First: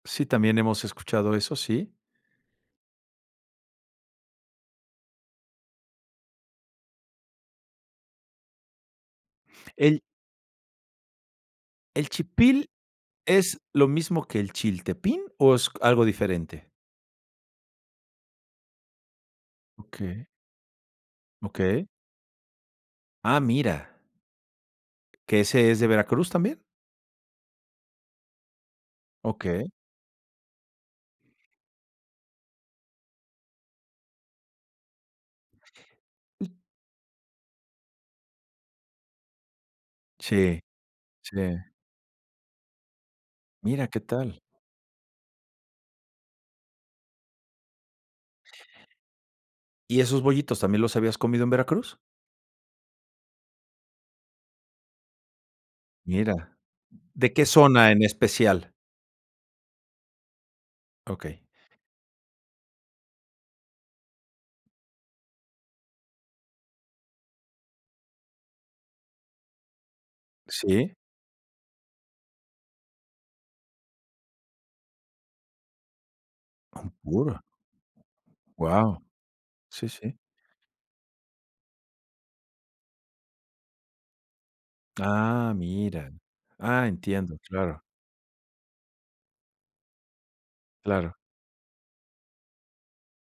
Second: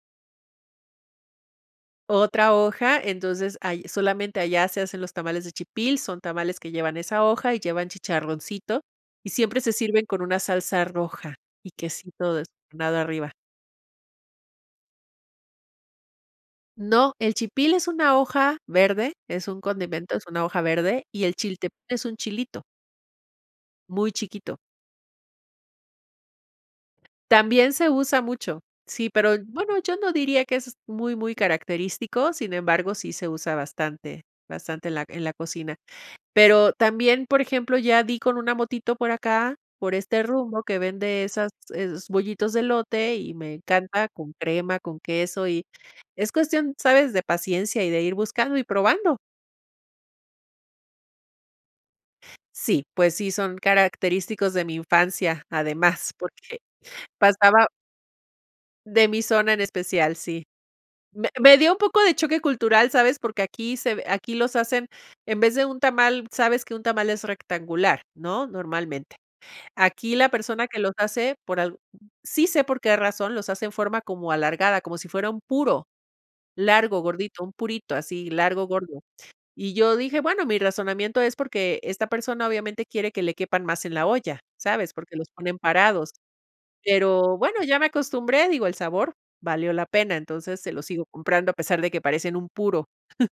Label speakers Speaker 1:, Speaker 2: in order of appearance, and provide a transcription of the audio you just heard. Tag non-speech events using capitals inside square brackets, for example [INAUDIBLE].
Speaker 1: Sí, también hemos escuchado eso, sí.
Speaker 2: Otra hoja, entonces, ahí solamente allá se hacen los tamales de chipil, son tamales que llevan esa hoja, y llevan chicharroncito, y siempre se
Speaker 1: El
Speaker 2: sirven con una salsa roja y
Speaker 1: ¿El
Speaker 2: quesito des
Speaker 1: Chipil
Speaker 2: nado arriba.
Speaker 1: es lo mismo que el Chiltepín, o, es c algo diferente?
Speaker 2: No, el chipil es una hoja verde, es un condimento, es
Speaker 1: Oke
Speaker 2: una hoja verde, y el chiltepín
Speaker 1: Okey.
Speaker 2: es un chilito
Speaker 1: Ah, ¡mira!
Speaker 2: muy chiquito.
Speaker 1: ¿Que ese es de Veracruz, también?
Speaker 2: También se usa mucho. Sí, pero
Speaker 1: Okey.
Speaker 2: bueno, yo no diría que es muy, muy característico. Sin embargo, sí se usa bastante, bastante en la en la cocina.
Speaker 1: Y
Speaker 2: Pero también, por ejemplo, ya di con una motito por acá, por este
Speaker 1: Sí,
Speaker 2: rumbo que vende
Speaker 1: sí.
Speaker 2: esas es bollitos de elote y me
Speaker 1: ¡Mira, qué
Speaker 2: encanta, con
Speaker 1: tal!
Speaker 2: crema, con queso y es cuestión, ¿sabes?, de paciencia, y de ir buscando y probando.
Speaker 1: ¿Y esos bollitos también los habías comido en Veracruz?
Speaker 2: Sí, pues sí, son característicos de mi infancia, además,
Speaker 1: Mira.
Speaker 2: porque
Speaker 1: ¿De qué
Speaker 2: pasaba
Speaker 1: zona en especial?
Speaker 2: De mi zona en especial, sí. Me
Speaker 1: Okey.
Speaker 2: me dio un poco de choque cultural, ¿sabes? Porque aquí se ve aquí los hacen, en vez de un tamal, sabes que un tamal es rectangular, ¿no? Normalmente. Aquí la persona que los
Speaker 1: Sí.
Speaker 2: hace por al sí sé por qué razón, los hace en forma como alargada, como si fuera un puro.
Speaker 1: Ah,
Speaker 2: Largo,
Speaker 1: ¡ora!
Speaker 2: gordito, un purito así, largo, gordo.
Speaker 1: ¡Guau!
Speaker 2: Y
Speaker 1: Sí,
Speaker 2: yo
Speaker 1: sí.
Speaker 2: dije: "Bueno, mi razonamiento es porque esta persona, obviamente, quiere que le quepan más en la olla", ¿sabes? Porque los
Speaker 1: Ah,
Speaker 2: ponen
Speaker 1: mira.
Speaker 2: parados.
Speaker 1: Ah, entiendo,
Speaker 2: Pero bueno, ya
Speaker 1: claro.
Speaker 2: me acostumbré, digo, el sabor valió la pena, entonces se los sigo
Speaker 1: Claro.
Speaker 2: comprando, a pesar de que parecen un puro. [CHUCKLES]